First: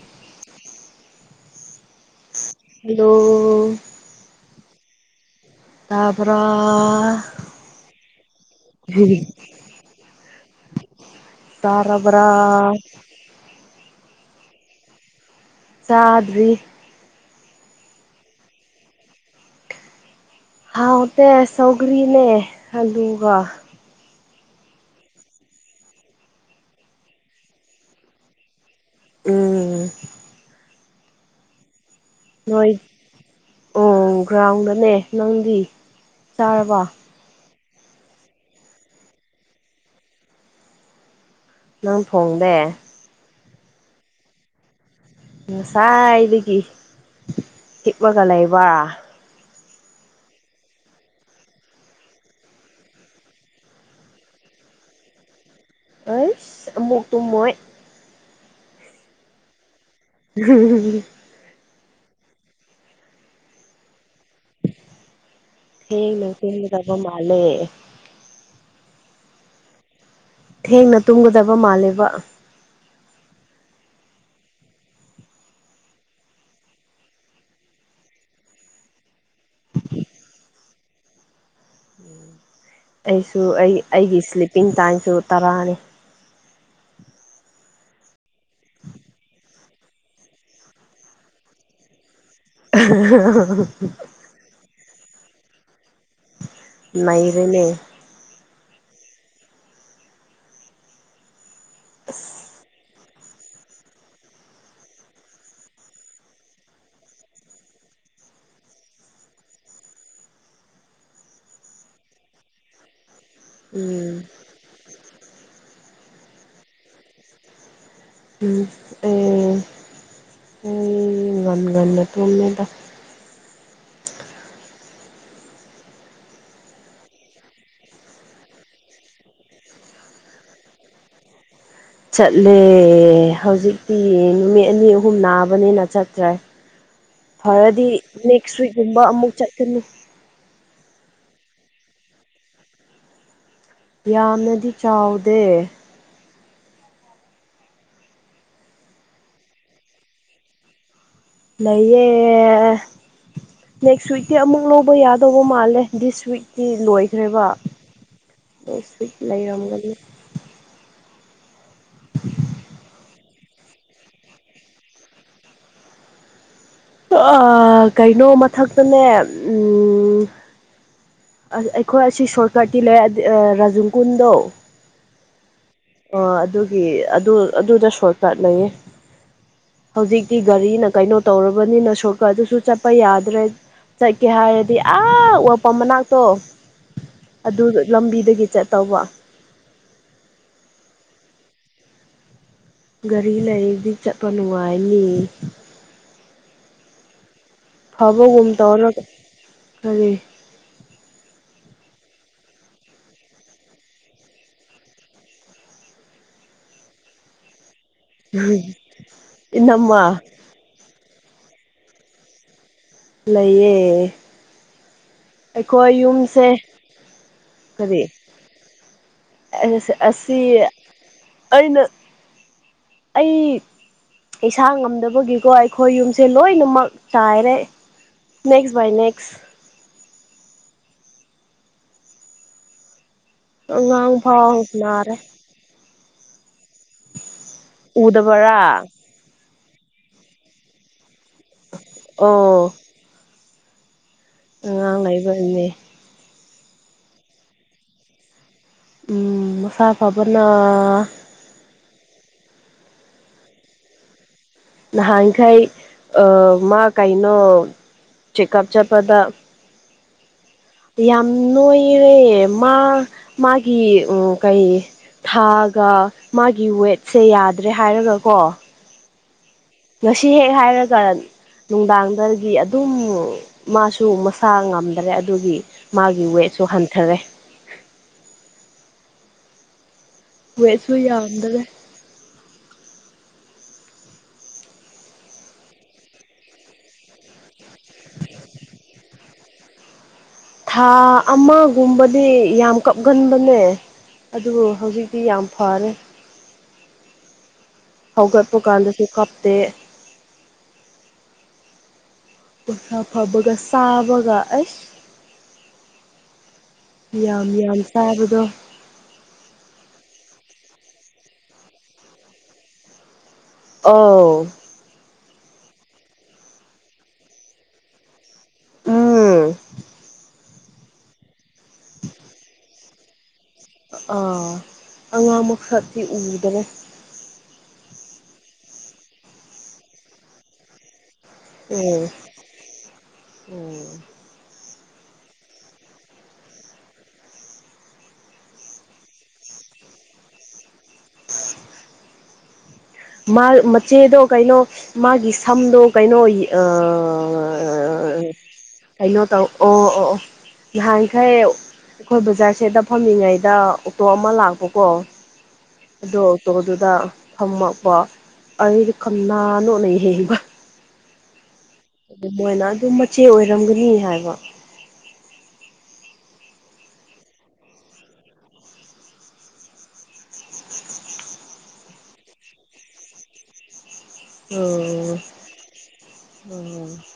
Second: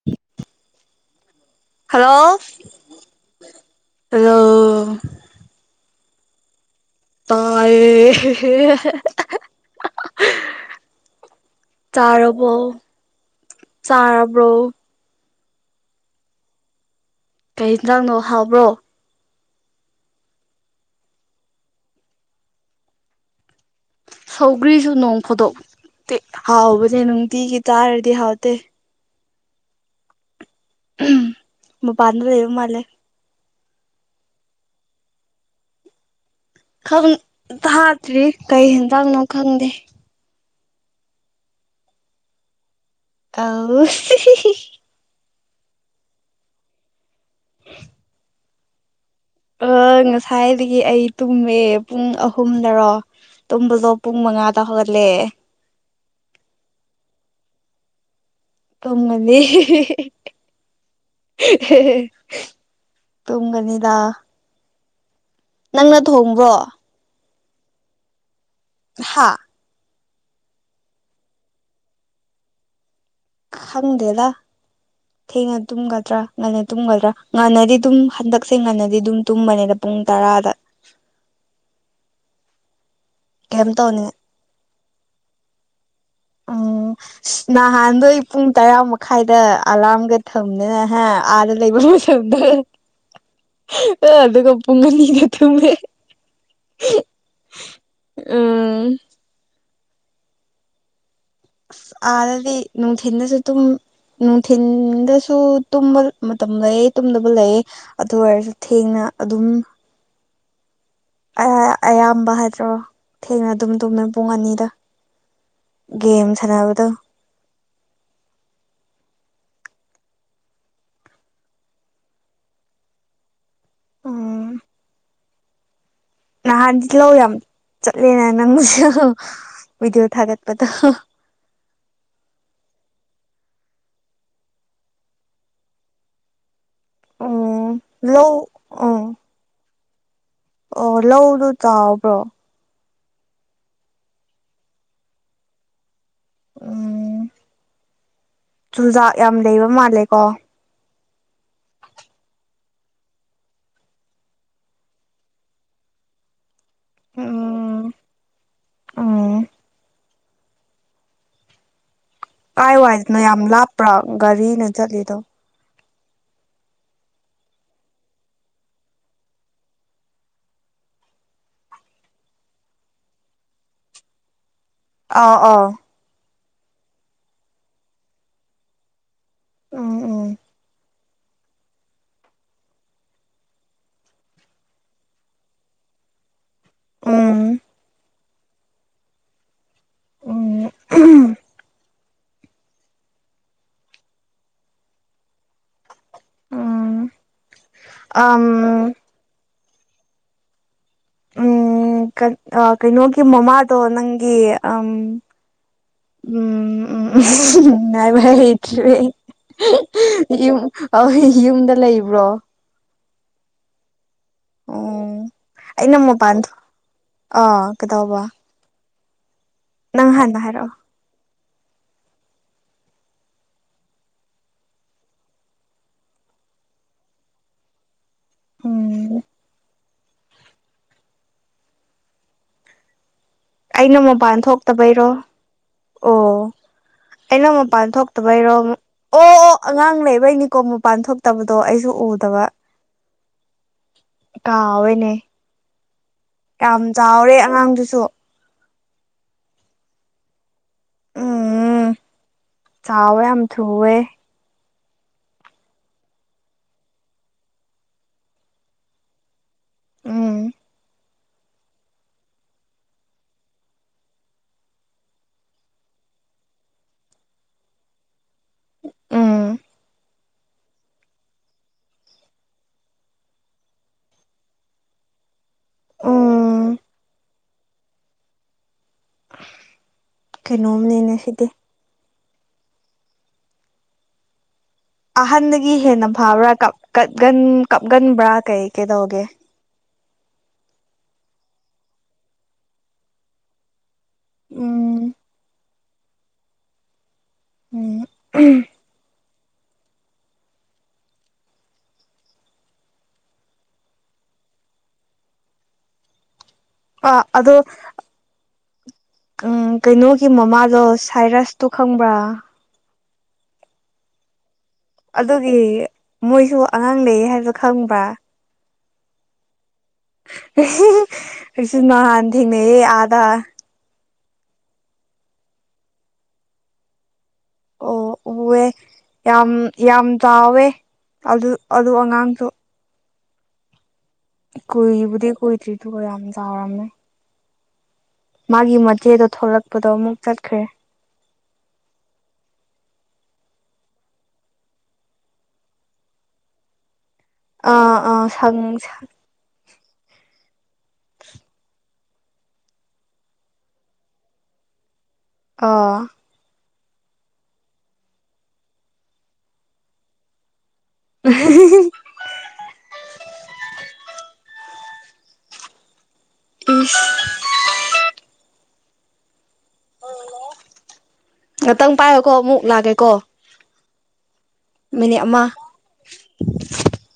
[inaudible] hello hello hello ꯇꯥꯕꯔꯥ ꯇꯥꯌꯦ [inaudible] ꯇꯥꯔꯕ꯭ꯔꯥ ꯆꯥꯔꯕꯣ ꯆꯥꯗ꯭ꯔꯤ ꯀꯩ ꯏꯟꯖꯥꯡꯅꯣ ꯍꯥꯎꯕ꯭ꯔꯣ ꯍꯥꯎꯇꯦ ꯁꯧꯒꯔꯤꯅꯦ ꯑꯂꯨꯒ ꯁꯧꯒ꯭ꯔꯤꯁꯨ ꯅꯣꯡ ꯐꯨꯗꯣꯛꯇꯤ ꯍꯥꯎꯕꯅꯦ ꯅꯨꯡꯇꯤꯒꯤ ꯆꯥꯔꯗꯤ ꯍꯥꯎꯇꯦ ꯎꯝ ꯎꯝ ꯃꯄꯥꯟꯗ ꯂꯩꯕ ꯃꯥꯂꯦ ꯑꯣ ꯒ꯭ꯔꯥꯎꯟꯗꯅꯦ ꯅꯪꯗꯤ ꯆꯥꯔꯕ ꯎꯝ ꯊꯥꯗꯔꯤ ꯀꯩ ꯍꯦꯟꯖꯥꯡꯅꯣ ꯈꯪꯗꯦ ꯅꯪ ꯐꫭꯡꯗꯦ ꯑꯧ [inaudible] ꯅꯁꯥꯏꯗꯒꯤ ꯍꯤꯞꯝꯒ ꯂꯩꯕ ꯑ ꯉꯁꯥꯏꯗꯒꯤ ꯑꯩ ꯇꯨꯝꯃꯦ ꯄꯨꯡ ꯑꯍꯨꯝꯗꯔꯣ ꯇꯨꯝꯕꯗꯣ ꯄꯨꯡ ꯃꯉꯥꯗ ꯍꯧꯒꯠꯂꯦ ꯑꯩꯁ ꯑꯃꯨꯛ ꯇꯨꯝꯃꯣꯏ ꯇꯨꯝꯒꯅꯤ [inaudible] [inaudible] ꯇꯨꯝꯒꯅꯤꯗ ꯅꯪꯅ ꯊꯦꯡꯅ ꯊꯣꯡꯕ꯭ꯔꯣ ꯆꯦꯟꯒꯗꯕ ꯃꯥꯂꯦ ꯍꯥꯥ ꯊꯦꯡꯅ ꯇꯨꯝꯒꯗꯕ ꯃꯥꯜꯂꯦꯕ ꯍꯪꯗꯦꯗ [inaudible] [unintelligible] ꯇꯨꯝꯒꯗ꯭ꯔꯥ ꯉꯟꯅ ꯇꯨꯝꯒꯗ꯭ꯔꯥ ꯉꯟꯅꯗꯤ ꯗꯨꯝ ꯍꯟꯗꯛꯁꯦ ꯉꯟꯅꯗꯤ ꯑꯗꯨꯝ ꯇꯨꯝꯕꯅꯦꯗ ꯄꯨꯡ ꯇꯔꯥꯗ ꯑꯩꯁꯨ ꯀꯩꯝ ꯇꯧꯅꯤꯡꯉꯥꯏ ꯑꯩ-ꯑꯩꯒꯤ ꯁ꯭ꯂꯤꯞꯄꯤꯡ ꯇꯥꯏꯝꯁꯨ ꯇꯔꯥꯅꯤ ꯎꯝ ꯅꯍꯥꯟꯗꯣ ꯑꯩ ꯄꯨꯡ ꯇꯔꯥ ꯃꯈꯥꯏꯗ ꯑꯂꯥꯔꯝꯒ ꯊꯝꯗꯅ ꯍ ꯑꯥꯗ ꯂꯩꯕ [unintelligible] [unintelligible] ꯑ ꯑꯗꯨꯒ ꯄꯨꯡ ꯑꯅꯤꯗ ꯊꯨꯝꯃꯦ ꯅꯩꯔꯦꯅꯦ ꯎꯝ ꯑꯁ ꯑꯥꯗꯗꯤ ꯅꯨꯡꯊꯤꯟꯗꯁꯨ ꯇꯨꯝ ꯅꯨꯡꯊꯤꯟꯗꯁꯨ ꯇꯨꯝꯕ ꯃꯇꯝ ꯂꯩꯌꯦ ꯇꯨꯝꯗꯕ ꯂꯩꯌꯦ ꯑꯗꯨ ꯑꯣꯏꯔꯁꯨ ꯊꯦꯡꯅ ꯑꯗꯨꯝ ꯑꯍ ꯑꯌꯥꯝꯕ ꯍꯥꯏꯗ꯭ꯔꯣ ꯊꯦꯡꯅ ꯑꯗꯨꯝ ꯇꯨꯝꯃꯦ ꯎꯝ ꯄꯨꯡ ꯑꯅꯤꯗ ꯒꯦꯝ ꯁꯥꯟꯅꯕꯗꯣ ꯎꯝ [unintelligible] ꯉꯟ ꯉꯟꯅ ꯇꯨꯝꯃꯦꯗ ꯎꯝ ꯅꯍꯥꯟꯗꯤ ꯂꯧ ꯌꯥꯝ ꯆꯠꯂꯦꯅ ꯅꯪꯖꯨ ꯚꯤꯗꯤꯑꯣ ꯊꯥꯒꯠꯄꯗꯣ ꯆꯠꯂꯦ ꯍꯧꯖꯤꯛꯇꯤ ꯅꯨꯃꯤꯠ ꯑꯅꯤ ꯑꯍꯨꯝ ꯅꯥꯕꯅꯤꯅ ꯆꯠꯇ꯭ꯔꯦ ꯎꯝ ꯐꯔꯗꯤ ꯂꯧ ꯅꯦꯛꯁ ꯋꯤꯛ ꯀꯨꯝꯕ ꯑꯣ ꯑꯃꯨꯛ ꯆꯠꯀꯅꯤ ꯑꯣ ꯂꯧꯗꯨ ꯆꯥꯎꯕ꯭ꯔꯣ ꯌꯥꯝꯅꯗꯤ ꯆꯥꯎꯗꯦ ꯎꯝ ꯆꯨꯖꯥꯛ ꯌꯥꯝ ꯂꯩꯕ ꯃꯥꯜꯂꯦ ꯀꯣ ꯂꯩꯌꯦ ꯅꯦꯛꯁ ꯋꯤꯛꯇꯤ ꯑꯃꯨꯛ ꯂꯧꯕ ꯌꯥꯗꯧꯕ ꯃꯥꯜꯂꯦ ꯗꯤꯁ ꯋꯤꯛ ꯁꯤ ꯂꯣꯏꯈ꯭ꯔꯦꯕ ꯎꯝ ꯑꯣ ꯁ ꯎꯝ ꯂꯩꯔꯝꯒꯅꯤ [unintelligible] ꯀꯥꯏ ꯋꯥꯏꯗꯅꯣ ꯌꯥꯝ ꯂꯥꯞꯄ꯭ꯔꯥ ꯒꯥꯔꯤꯅ ꯆꯠꯂꯤꯗꯣ ꯑꯥ ꯀꯩꯅꯣ ꯃꯊꯛꯇꯅꯦ ꯎꯝ ꯑꯁ ꯑꯩꯈꯣꯏ ꯑꯁꯤ ꯁꯣꯔꯠꯀꯠꯇꯤ ꯂꯩ ꯔꯥꯖꯨꯡ ꯀꯨꯟꯗꯣ ꯑꯥꯎ ꯑꯥꯎ ꯑꯣ ꯑꯗꯨꯒꯤ ꯑꯗꯨ ꯑꯗꯨꯗ ꯁꯣꯔꯠꯀꯠ ꯂꯩꯌꯦ ꯎꯝ ꯎꯝ ꯍꯧꯖꯤꯛꯇꯤ ꯒꯥꯔꯤꯅ ꯀꯩꯅꯣ ꯇꯧꯔꯕꯅꯤꯅ ꯁꯣꯔꯀ ꯑꯗꯨꯁꯨ ꯆꯠꯄ ꯌꯥꯗ꯭ꯔꯦ ꯆꯠꯀꯦ ꯍꯥꯏꯔꯗꯤ ꯑꯥ ꯑꯣꯏꯜ ꯄꯝ ꯃꯅꯥꯛꯇꯣ ꯎꯝ ꯑꯗꯨ ꯂꯝꯕꯤꯗꯒꯤ ꯆꯠꯇꯧꯕ ꯎꯝ ꯒꯥꯔꯤ ꯂꯩꯔꯗꯤ ꯆꯠꯄ ꯅꯨꯡꯉꯥꯏꯅꯤ ꯎꯝ ꯑꯝ ꯐꯕꯒꯨꯝꯨ ꯇꯧꯔꯒ ꯀꯔꯤ ꯎꯝ ꯑ ꯀꯩꯅꯣꯒꯤ ꯃꯃꯥꯗꯣ ꯅꯪꯒꯤ ꯎꯝ ꯎꯝ ꯎꯝ ꯉꯥꯏꯕ ꯍꯩꯇ꯭ꯔꯦ ꯏꯅꯝꯃ ꯑꯩ ꯌꯨꯝ ꯌꯨꯝꯗ ꯂꯩꯕ꯭ꯔꯣ ꯂꯩꯌꯦ ꯎꯝ ꯑꯩꯈꯣꯏ ꯑꯩꯅ ꯃꯄꯥꯟ ꯌꯨꯝꯁꯦ ꯑꯥ ꯐꯔꯤ ꯀꯩꯗꯧꯕ ꯅꯪ ꯑꯁꯤ ꯍꯥꯟꯅ ꯍꯥꯏꯔꯛꯑꯣ ꯑꯩꯅ ꯑꯩ ꯏꯁꯥ ꯉꯝꯗꯕꯒꯤꯀꯣ ꯑꯩꯈꯣꯏ ꯌꯨꯝꯁꯦ ꯂꯣꯏꯅꯃꯛ ꯆꯥꯏꯔꯦ ꯅꯦꯛꯁ ꯚꯥꯏ ꯎꯝ ꯅꯦꯛꯁ ꯑꯩꯅ ꯑꯉꯥꯡ ꯃꯄꯥꯟ ꯐꯥꯎ ꯊꯣꯛꯇꯕꯩꯔꯣ ꯅꯥꯔꯦ ꯑꯣ ꯑꯩꯅ ꯃꯄꯥꯟ ꯎꯗꯕꯔꯥ ꯊꯣꯛꯇꯕꯩꯔꯣꯝ ꯑꯣ ꯑꯣ ꯑꯉꯥꯡ ꯂꯩꯕꯩꯅꯤꯀꯣ ꯃꯄꯥꯟ ꯊꯣꯛꯇꯕꯗꯣ ꯑꯩꯁꯨ ꯎꯗꯕ ꯑꯣ ꯑꯉꯥꯡ ꯀꯥꯎꯋꯦꯅꯦ ꯂꯩꯕꯅꯦ ꯌꯥꯝ ꯆꯥꯎꯔꯦ ꯑꯉꯥꯡꯗꯨꯁꯨ ꯎꯝ ꯃꯁꯥ ꯐꯕꯅ ꯎꯝ ꯆꯥꯎꯋꯦ ꯌꯥꯝ ꯊꯨꯑꯦ ꯅꯍꯥꯡꯈꯩ ꯃꯥ ꯀꯥꯏꯅꯣ ꯆꯦꯛ ꯑꯞ ꯆꯠꯄꯗ ꯎꯝ ꯌꯥꯝ ꯅꯣꯏꯔꯦ ꯃꯥ ꯃꯥꯒꯤ ꯀꯩ ꯊꯥꯒ ꯃꯥꯒꯤ ꯋꯦꯠꯁꯦ ꯌꯥꯗ꯭ꯔꯦ ꯍꯥꯏꯔꯒ ꯀꯣ ꯎꯝ ꯉꯁꯤ ꯍꯦꯛ ꯍꯥꯏꯔ ꯀꯔ ꯅꯨꯡꯗꯥꯡꯗꯒꯤ ꯑꯗꯨꯝ ꯃꯥꯁꯨ ꯃꯁꯥ ꯉꯝꯗ꯭ꯔꯦ ꯑꯗꯨꯒꯤ ꯃꯥꯒꯤ ꯋꯦꯠꯁꯨ ꯎꯝ ꯍꯟꯊꯔꯦ ꯋꯦꯠꯁꯨ ꯀꯩꯅꯣꯝꯅꯤꯅꯦ ꯁꯤꯗꯤ ꯌꯥꯝꯗꯔꯦ ꯑꯍꯟꯗꯒꯤ ꯍꯦꯟꯅ ꯐꯕ꯭ꯔꯥ ꯀꯟ ꯀꯞꯒꯟꯕ꯭ꯔꯥ ꯀꯩ ꯀꯩꯗꯧꯒꯦ ꯊꯥ ꯑꯃꯒꯨꯝꯕꯗꯤ ꯌꯥꯝ ꯀꯞꯒꯟꯕꯅꯦ ꯑꯗꯨ ꯍꯧꯖꯤꯛ ꯎꯝ ꯖꯤꯛꯇꯤ ꯌꯥꯝ ꯐꯔꯦ ꯎꯝ ꯍꯧꯒꯠꯄ ꯀꯥꯟꯗꯁꯨ ꯀꯞꯇꯦ ꯃꯁꯥ ꯐꯕꯒ ꯆꯥꯕꯒ ꯑꯁ ꯑ ꯌꯥꯝ ꯑꯗꯣ ꯌꯥꯝ ꯆꯥꯕꯗꯣ ꯎ ꯀꯩꯅꯣꯒꯤ ꯃꯃꯥꯗꯣ ꯁꯥꯏꯔꯁꯇꯣ ꯈꯪꯕ꯭ꯔꯥ ꯑꯧ ꯑꯗꯨꯒꯤ ꯃꯣꯏꯁꯨ ꯑꯉꯥꯡ ꯂꯩꯌꯦ ꯍꯥꯏꯕꯗꫭ ꯈꯪꯕ꯭ꯔꯥ ꯎꯝ ꯑꯩꯁꯨ ꯅꯍꯥꯟ ꯊꯦꯡꯅꯩꯌꯦ ꯑꯗꯥꯥ ꯥ ꯑꯥ ꯑꯉꯥꯡ ꯃꯈꯛꯇꯤ ꯎꯗꯔꯦ ꯑꯣ ꯎꯑꯦ ꯌꯥꯝ ꯌꯥꯝ ꯆꯥꯎꯋꯦ ꯑꯗꯨ ꯑꯗꯨ ꯑꯉꯥꯡꯁꯨ ꯑꯣ ꯀꯨꯏꯕꯨꯗꯤ ꯀꯨꯏꯗ꯭ꯔꯤꯗꯨꯒ ꯌꯥꯝ ꯆꯥꯎꯔꯝꯃꯦ ꯃꯥꯒꯤ ꯃꯆꯦꯗꯣ ꯊꯣꯛꯂꯛꯄꯗꯣ ꯑꯃꯨꯛ ꯆꯠꯈ꯭ꯔꯦ ꯃꯆꯦꯗꯣ ꯀꯩꯅꯣ ꯃꯥꯒꯤ ꯁꯝꯗꯣ ꯀꯩꯅꯣ ꯑꯥ ꯑꯥ ꯁꯪ ꯀꯩꯅꯣ ꯇꯧ ꯑꯣ ꯑꯣ ꯑꯣ ꯌꯥꯍꯟꯈꯩ ꯑꯩꯈꯣꯏ ꯕꯖꯥꯔ ꯁꯦꯗ ꯐꯝꯃꯤꯉꯩꯗ ꯑꯣꯛꯇꯣ ꯑꯃ ꯂꯥꯛꯄꯀꯣ ꯑꫭ ꯗꫭ ꯑꯣꯛꯇꯣꯗꯨꯗ ꯐꯝꯃꯛꯄ ꯑꯩꯗꯤ ꯀꯅꯥꯅꯣꯅ ꯌꯦꯡꯕ ꯎ [unintelligible] ꯃꫭꯏꯅ ꯑꯗꯨꯝ ꯃꯆꯦ ꯑꯣꯏꯔꯝꯒꯅꯤ ꯍꯥꯏꯕ ꯏꯁ ꯉꯥꯛꯇꯪ ꯄꯥꯏꯌꯨꯀꯣ ꯃꯨꯛ ꯂꯥꯛꯀꯦꯀꯣ ꯃꯤꯅꯤꯠ ꯑꯃ ꯑꯣ ꯑꯣ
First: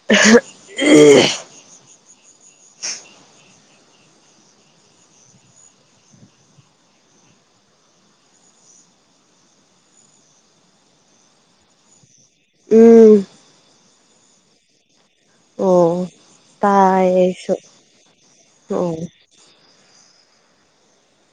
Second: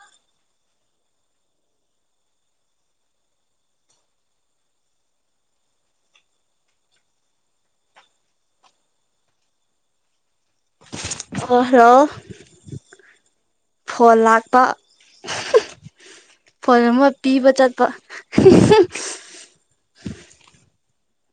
[unintelligible] ꯍꯂꯣ ꯎꯝ ꯐꯣꯜ ꯂꯥꯛꯄ ꯑꯣ ꯐꯣꯟ ꯇꯥꯏ ꯑꯃ ꯄꯤꯕ ꯑꯩꯁꯨ ꯆꯠꯄ ꯑꯣ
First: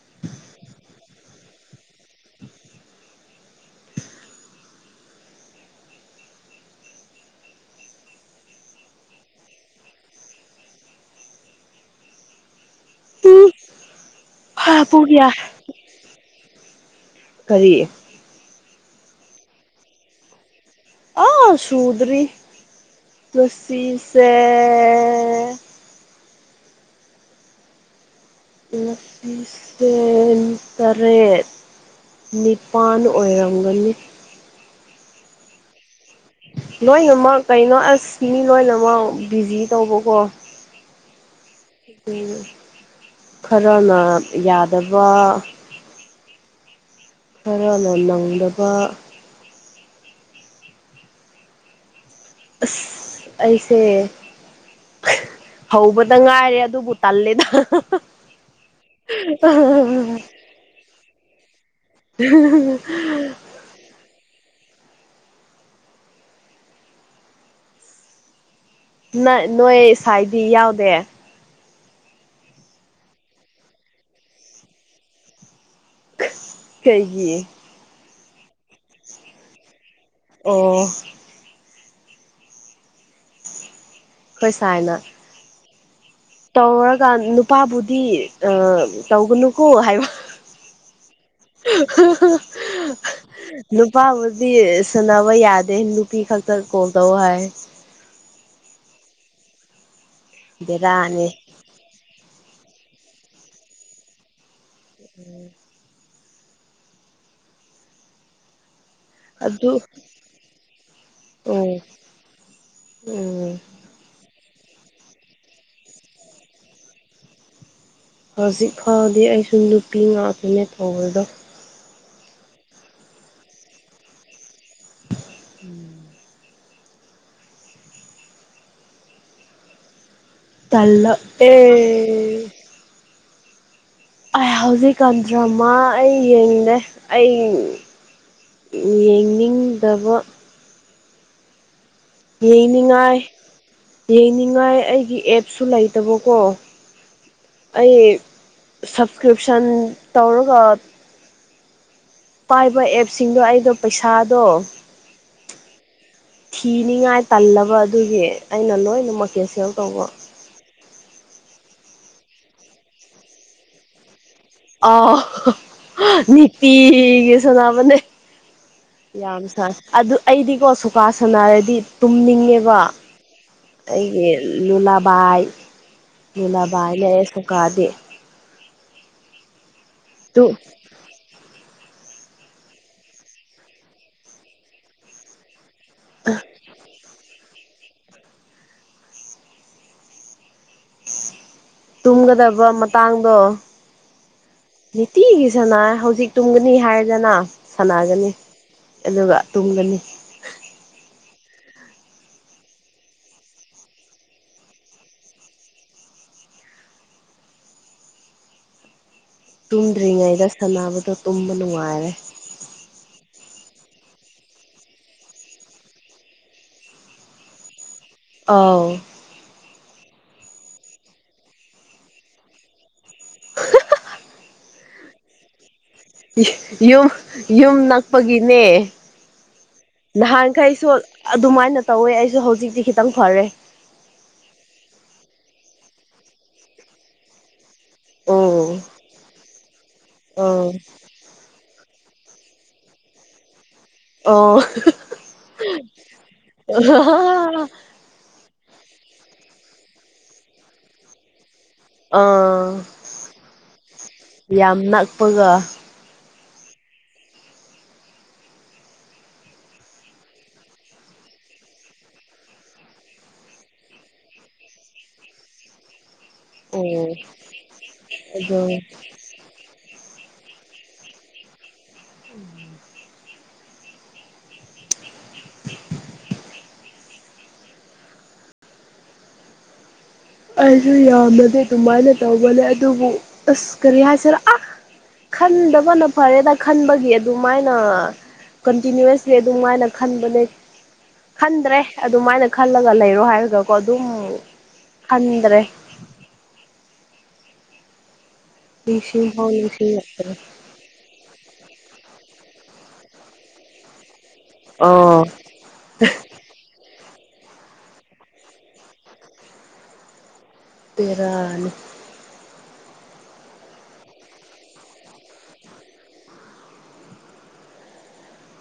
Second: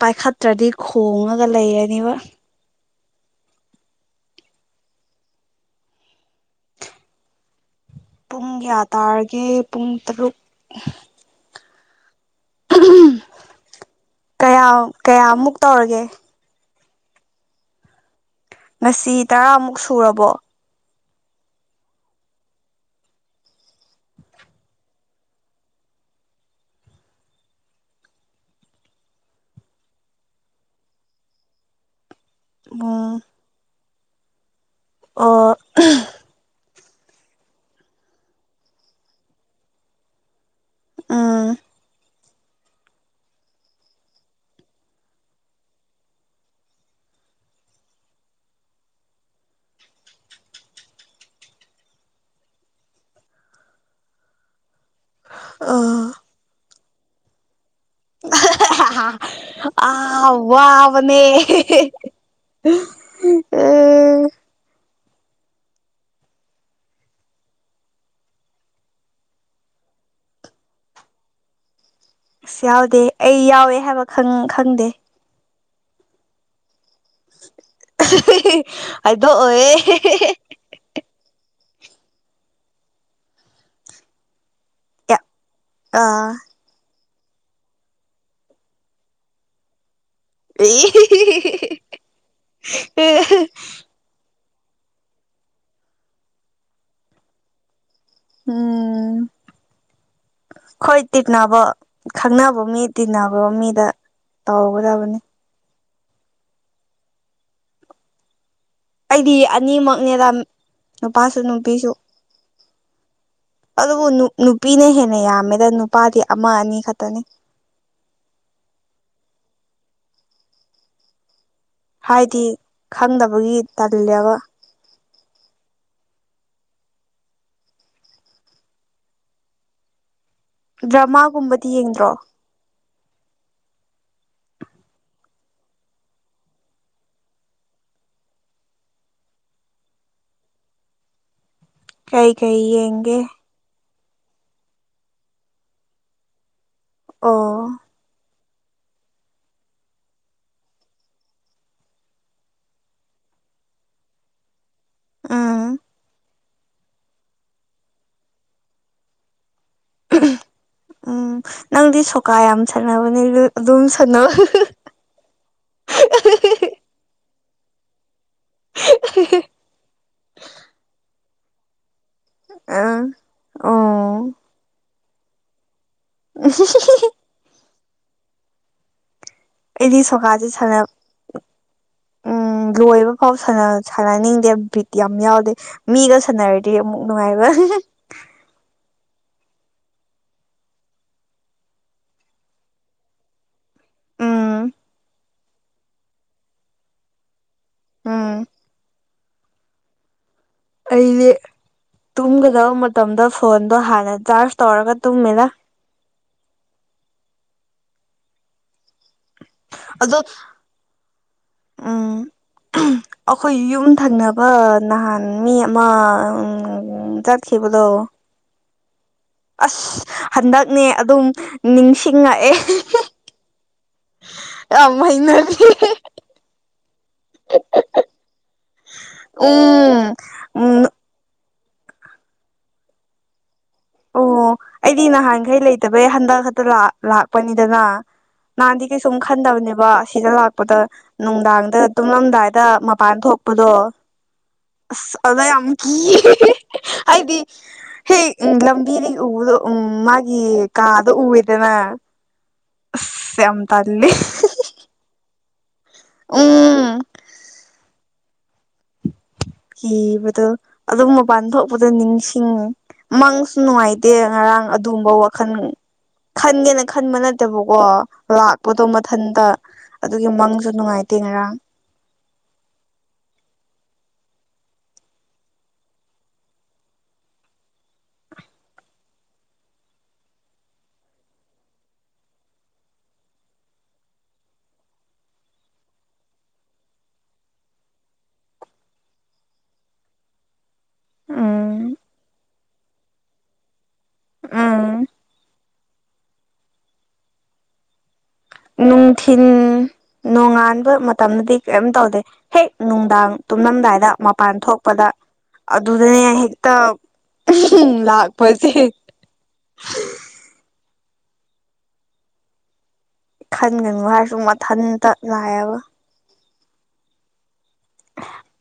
ꯄꯥꯏꯈꯠꯇ꯭ꯔꯗꯤ ꯈꯣꯡꯉꯒ ꯂꯩꯔꯅꯤꯕ ꯄꯨꯡ ꯀꯌꯥ ꯇꯥꯔꯒꯦ ꯄꯨꯡ ꯇꯔꯨꯛ ꯀꯌꯥ ꯄꯨꯡ ꯀꯌꯥ ꯀꯌꯥꯃꯨꯛ ꯇꯧꯔꯒꯦ ꯀꯔꯤ ꯉꯁꯤ ꯇꯔꯥꯃꯨꯛ ꯁꯨꯔꯕꯣ ꯑꯥ ꯁꯨꯗ꯭ꯔꯤ ꯉꯁꯤꯁꯦ ꯉꯁꯤꯁꯦ ꯇꯔꯦꯠ ꯅꯤꯄꯥꯟ ꯎꯝ ꯑꯣꯏꯔꯝꯒꯅꯤ ꯑꯣ ꯂꯣꯏꯅꯃꯛ ꯀꯩꯅꯣ ꯑꯁ ꯃꯤ ꯂꯣꯏꯅꯃꯛ ꯕꯤꯖꯤ ꯇꯧꯕꯀꯣ ꯎꯝ ꯈꯔꯅ ꯌꯥꯗꯕ ꯈꯔꯅ ꯅꯪꯗꯕ ꯑꯁ ꯑꯩꯁꯦ ꯑꯣ ꯍꯧꯕꯗ ꯉꯥꯏꯔꯦ ꯑꯗꯨꯕꯨ ꯇꯜꯂꯦꯗ ꯑꯥ ꯋꯥꯕꯅꯦ ꯎ [unintelligible] ꯎꯝ ꯅ ꯅꯣꯏ ꯁꯥꯏꯗꯤ ꯌꯥꯎꯗꯦ ꯑꯁ ꯌꯥꯎꯗꯦ ꯑꯩ ꯌꯥꯎꯋꯦ ꯍꯥꯏꯕ ꯈꯪ ꯈꯪꯗꯦ ꯀꯩꯒꯤ ꯍꯥꯏꯗꯣꯛꯑꯣꯏꯌꯦ ꯑꯣ ꯈꯣꯏ ꯁꯥꯏꯅ ꯑꯥ ꯇꯧꯔ ꯀꯥꯟ ꯅꯨꯄꯥꯕꯨꯗꯤ ꯇꯧꯒꯅꯨꯀꯣ ꯍꯥꯏꯕ [unintelligible] ꯅꯨꯄꯥꯕꯨꯗꯤ ꯁꯥꯟꯅꯕ ꯌꯥꯗꯦ ꯅꯨꯄꯤ ꯈꯛꯇ ꯀꯣꯜ ꯇꯧ ꯍꯥꯏꯌꯦ ꯎꯝ ꯈꫭꯏꯗꯤ ꯕꯦꯔꯥꯅꯤ ꯅꯥꯕ ꯈꯪꯅꯕ ꯃꯤ ꯇꯤꯟꯅꯕ ꯃꯤꯗ ꯇꯧꯒꯗꯕꯅꯤ ꯑꯩꯗꯤ ꯑꯗꯨ ꯑꯅꯤꯃꯛꯅꯦꯕ ꯅꯨꯄꯥꯁꯨ ꯑꯣ ꯅꯨꯄꯤꯁꯨ ꯎꯝ ꯑꯗꯨꯕꯨ ꯅꯨꯄꯤꯅ ꯍꯦꯟꯅ ꯌꯥꯝꯃꯦꯗ ꯅꯨꯄꯥꯗꯤ ꯑꯃ ꯑꯅꯤ ꯈꯛꯇꯅꯤ ꯍꯧꯖꯤꯛ ꯐꯥꯎꯗꯤ ꯑꯩꯁꯨ ꯅꯨꯄꯤ ꯉꯥꯛꯇꯅꯦ ꯇꯧꯕꯗꯣ ꯍꯥꯏꯗꯤ ꯈꯪꯗꯕꯒꯤ ꯇꯜꯂꯦꯕ ꯎꯝ [unintelligible] ꯗ꯭ꯔꯃꯥꯒꯨꯝꯕꯗꯤ ꯌꯦꯡꯗ꯭ꯔꯣ ꯇꯜꯂꯛꯑꯦ ꯑꯩ ꯍꯧꯖꯤꯛꯀꯟ ꯗ꯭ꯔꯃꯥ ꯑꯩ ꯌꯦꯡꯗꯦ ꯑꯩ ꯌꯦꯡꯅꯤꯡꯗꯕ ꯀꯩ ꯀꯩ ꯌꯦꯡꯅꯤꯡꯉꯥꯏ ꯌꯦꯡꯒꯦ ꯌꯦꯡꯅꯤꯡꯉꯥꯏ ꯑꯩꯒꯤ ꯑꯦꯞꯁꯨ ꯂꯩꯇꯕꯀꯣ ꯑꯣ ꯑꯩ ꯁꯞꯁꯀ꯭ꯔꯤꯞꯁꯟ ꯇꯧꯔꯒ ꯄꯥꯏꯕ ꯑꯦꯞꯁꯤꯡꯗꯣ ꯑꯩꯗꯣ ꯄꯩꯁꯥꯗꯣ ꯎꯝ ꯊꯤꯅꯤꯡꯉꯥꯏ ꯇꯜꯂꯕ ꯑꯗꯨꯒꯤ ꯑꯩꯅ ꯂꯣꯏꯅꯃꯛ ꯀꯦꯟꯁꯦꯜ ꯇꯧꯕ ꯎꯝ ꯅꯪꯗꯤ ꯁꯣꯀꯥ ꯌꯥꯝ ꯁꯥꯟꯅꯕꯅꯦ ꯑꯗꯨꯝ ꯁꯥꯟꯅꯧ ꯑꯧ ꯅꯨꯡꯇꯤꯒꯤ ꯁꯥꯟꯅꯕꯅꯦ ꯌꯥꯝ ꯁꯥꯟ ꯑꯗꯨ ꯑꯩꯗꯤꯀꯣ ꯁꫭꯀꯥ ꯁꯥꯟꯅꯔꯗꯤ ꯇꯨꯝꯅꯤꯡꯉꯦꯕ ꯑꯥ ꯑꯩꯒꯤ ꯑꯣ ꯂꯨꯂꯥꯕꯥꯏ ꯂꯨꯂꯕꯥꯏꯅꯦ ꯁꫭꯀꯥꯗꯤ ꯑꯩꯗꯤ ꯁꯣꯀꯥꯗꯤ ꯁꯥꯟꯅꯕ ꯎꯝ ꯂꯣꯏꯕ ꯐꯥꯎ ꯁꯥꯟꯅ ꯁꯥꯟꯅꯅꯤꯡꯗꯦ ꯕꯤ꯭ꯠ ꯌꯥꯝ ꯌꯥꯎꯗꯦ ꯃꯤꯒ ꯁꯥꯟꯅꯔꯗꯤ ꯑꯃꯨꯛ ꯅꯨꯡꯉꯥꯏꯕ ꯇꯨꯝꯒꯗꯕ ꯃꯇꯥꯡꯗꯣ ꯎꯝ ꯅꯨꯡꯇꯤꯒꯤ ꯁꯥꯟꯅꯩ ꯍꯧꯖꯤꯛ ꯇꯨꯝꯒꯅꯤ ꯍꯥꯏꯔꯦꯗꯅ ꯁꯥꯟꯅꯒꯅꯤ ꯎꯝ ꯑꯗꯨꯒ ꯇꯨꯝꯒꯅꯤ ꯑꯩꯗꯤ ꯇꯨꯝꯒꯗꯕ ꯃꯇꯝꯗ ꯐꯣꯟꯗꯣ ꯍꯥꯟꯅ ꯆꯥꯔꯖ ꯇꯧꯔꯒ ꯇꯨꯝꯃꯤꯅ ꯑꯗꯣ ꯇꯨꯝꯗ꯭ꯔꯤꯉꯩꯗ ꯁꯥꯟꯅꯕꯗꯣ ꯇꯨꯝꯕ ꯅꯨꯡꯉꯥꯏꯔꯦ ꯎꯝ ꯑꯩꯈꯣꯏ ꯌꯨꯝ ꯊꯪꯅꯕ ꯅꯍꯥꯟ ꯃꯤ ꯑꯃ ꯆꯠꯈꯤꯕꯗꯣ ꯑꯥꯎ ꯑꯁ ꯍꯟꯗꯛꯅꯦ ꯑꯗꯨꯝ ꯅꯤꯡꯁꯤꯡꯉꯛꯑꯦ ꯌꯥꯝ ꯍꯩꯅꯗꯤꯌꯦ ꯌꯨꯝ ꯌꯨꯝ ꯅꯛꯄꯒꯤꯅꯦ ꯎꯝ ꯎꯝ ꯅꯍꯥꯟꯈꯩꯁꯨ ꯑꯗꯨꯃꯥꯏꯅ ꯇꯧꯋꯦ ꯑꯩꯁꯨ ꯍꯧꯖꯤꯛꯇꯤ ꯈꯤꯇꯪ ꯐꯔꯦ ꯑꯣ ꯑꯩꯗꯤ ꯅꯍꯥꯟꯈꯩ ꯂꯩꯇꯕꯩ ꯍꯟꯗꯛ ꯈꯛꯇ ꯂꯥꯛꯄꯅꯤꯗꯅ ꯎꯝ ꯅꯍꯥꯟꯗꯤ ꯀꯩꯁꯨꯝ ꯈꯟꯗꯕꯅꯦꯕ ꯑꯁꯤꯗ ꯎꯝ ꯂꯥꯛꯄꯗ ꯅꯨꯡꯗꯥꯡꯗ ꯇꯨꯝꯂꯝꯗꯥꯏꯗ ꯃꯄꯥꯟ ꯊꯣꯛꯄꯗꯣ ꯑꯣ ꯑꯁ ꯑꯗ ꯌꯥꯝ ꯀꯤꯌꯦ ꯍꯥꯏꯗꯤ ꯍꯦꯛ ꯎꯝ ꯂꯝꯕꯤꯗꯒꯤ ꯎꯕꯗꯣ ꯎꯝ ꯃꯥꯒꯤ ꯀꯥꯗꯣ ꯎꯏꯌꯦꯗꯅ ꯑꯥ ꯌꯥꯝ ꯅꯛꯄꯒ ꯎꯝ ꯀꯤꯕꯗꯣ ꯑꯗꯨꯝ ꯃꯄꯥꯟ ꯊꯣꯛꯄꯗ ꯅꯤꯡꯁꯤꯡꯉꯦ ꯃꯪꯁꯨ ꯅꯨꯡꯉꯥꯏꯇꯦ ꯉꯔꯥꯡ ꯑꯗꯨꯒꯨꯝꯕ ꯋꯥꯈꯜ ꯈꯟꯒꯦꯅ ꯑꯣ ꯈꯟꯕ ꯅꯠꯇꯦꯕꯀꯣ ꯑꯗꯣ ꯂꯥꯛꯄꯗꯣ ꯃꯊꯟꯇ ꯑꯗꯨꯒꯤ ꯃꯪꯁꯨ ꯅꯨꯡꯉꯥꯏꯇꯦ ꯉꯔꯥꯡ ꯎꯝ [unintelligible] [unintelligible] ꯑꯩꯁꯨ ꯌꯥꯝꯅꯗꯤ ꯑꯗꯨꯃꯥꯏꯅ ꯇꯧꯕꯅꯦ ꯑꯗꯨꯕꯨ ꯑꯁ ꯀꯔꯤ ꯍꯥꯏꯁꯦꯔꯥ ꯑꯥ ꯈꯟꯗꯕꯅ ꯐꯔꯦꯗ ꯈꯟꯕꯒꯤ ꯑꯗꯨꯃꯥꯏꯅ ꯀꯟꯇꯤꯅ꯭ꯨꯋꯁꯂꯤ ꯑꯗꯨꯝꯃꯥꯏꯅ ꯈꯟꯕꯅꯦ ꯈꯟꯗ꯭ꯔꯦ ꯎꯝ ꯑꯗꯨꯃꯥꯏꯅ ꯈꯜꯂꯒ ꯂꯩꯔꯣ ꯍꯥꯏꯔꯒꯀꯣ ꯑꯗꯨꯝ ꯎꯝ ꯈꯟꯗꯔ꯭ꯦ ꯅꯨꯡꯊꯤꯟ ꯅꯤꯡꯁꯤꯡꯐꯥꯎ ꯅꯤꯡꯁꯤꯡꯂꯛꯇ꯭ꯔꯦ ꯅꯣꯡꯉꯥꯟꯕ ꯃꯠ ꯇꯝꯗꯤ ꯀꯦꯝ ꯇꯧꯗꯦ ꯍꯦꯛ ꯅꯨꯡꯗꯥꯡ ꯇꯨꯝꯂꯝꯗꯥꯏꯗ ꯃꯄꯥꯟ ꯊꯣꯛꯄꯗ ꯑꯣ ꯑꯗꯨꯗꯅꯦ ꯍꯦꯛꯇ [unintelligible] ꯂꯥꯛꯄꯁꯦ ꯕꯦꯔꯥꯅꯤ ꯈꯟꯒꯅꯨ ꯍꯥꯏꯔꯁꯨ ꯃꯊꯟꯇ ꯂꯛꯏꯕ [unintelligible]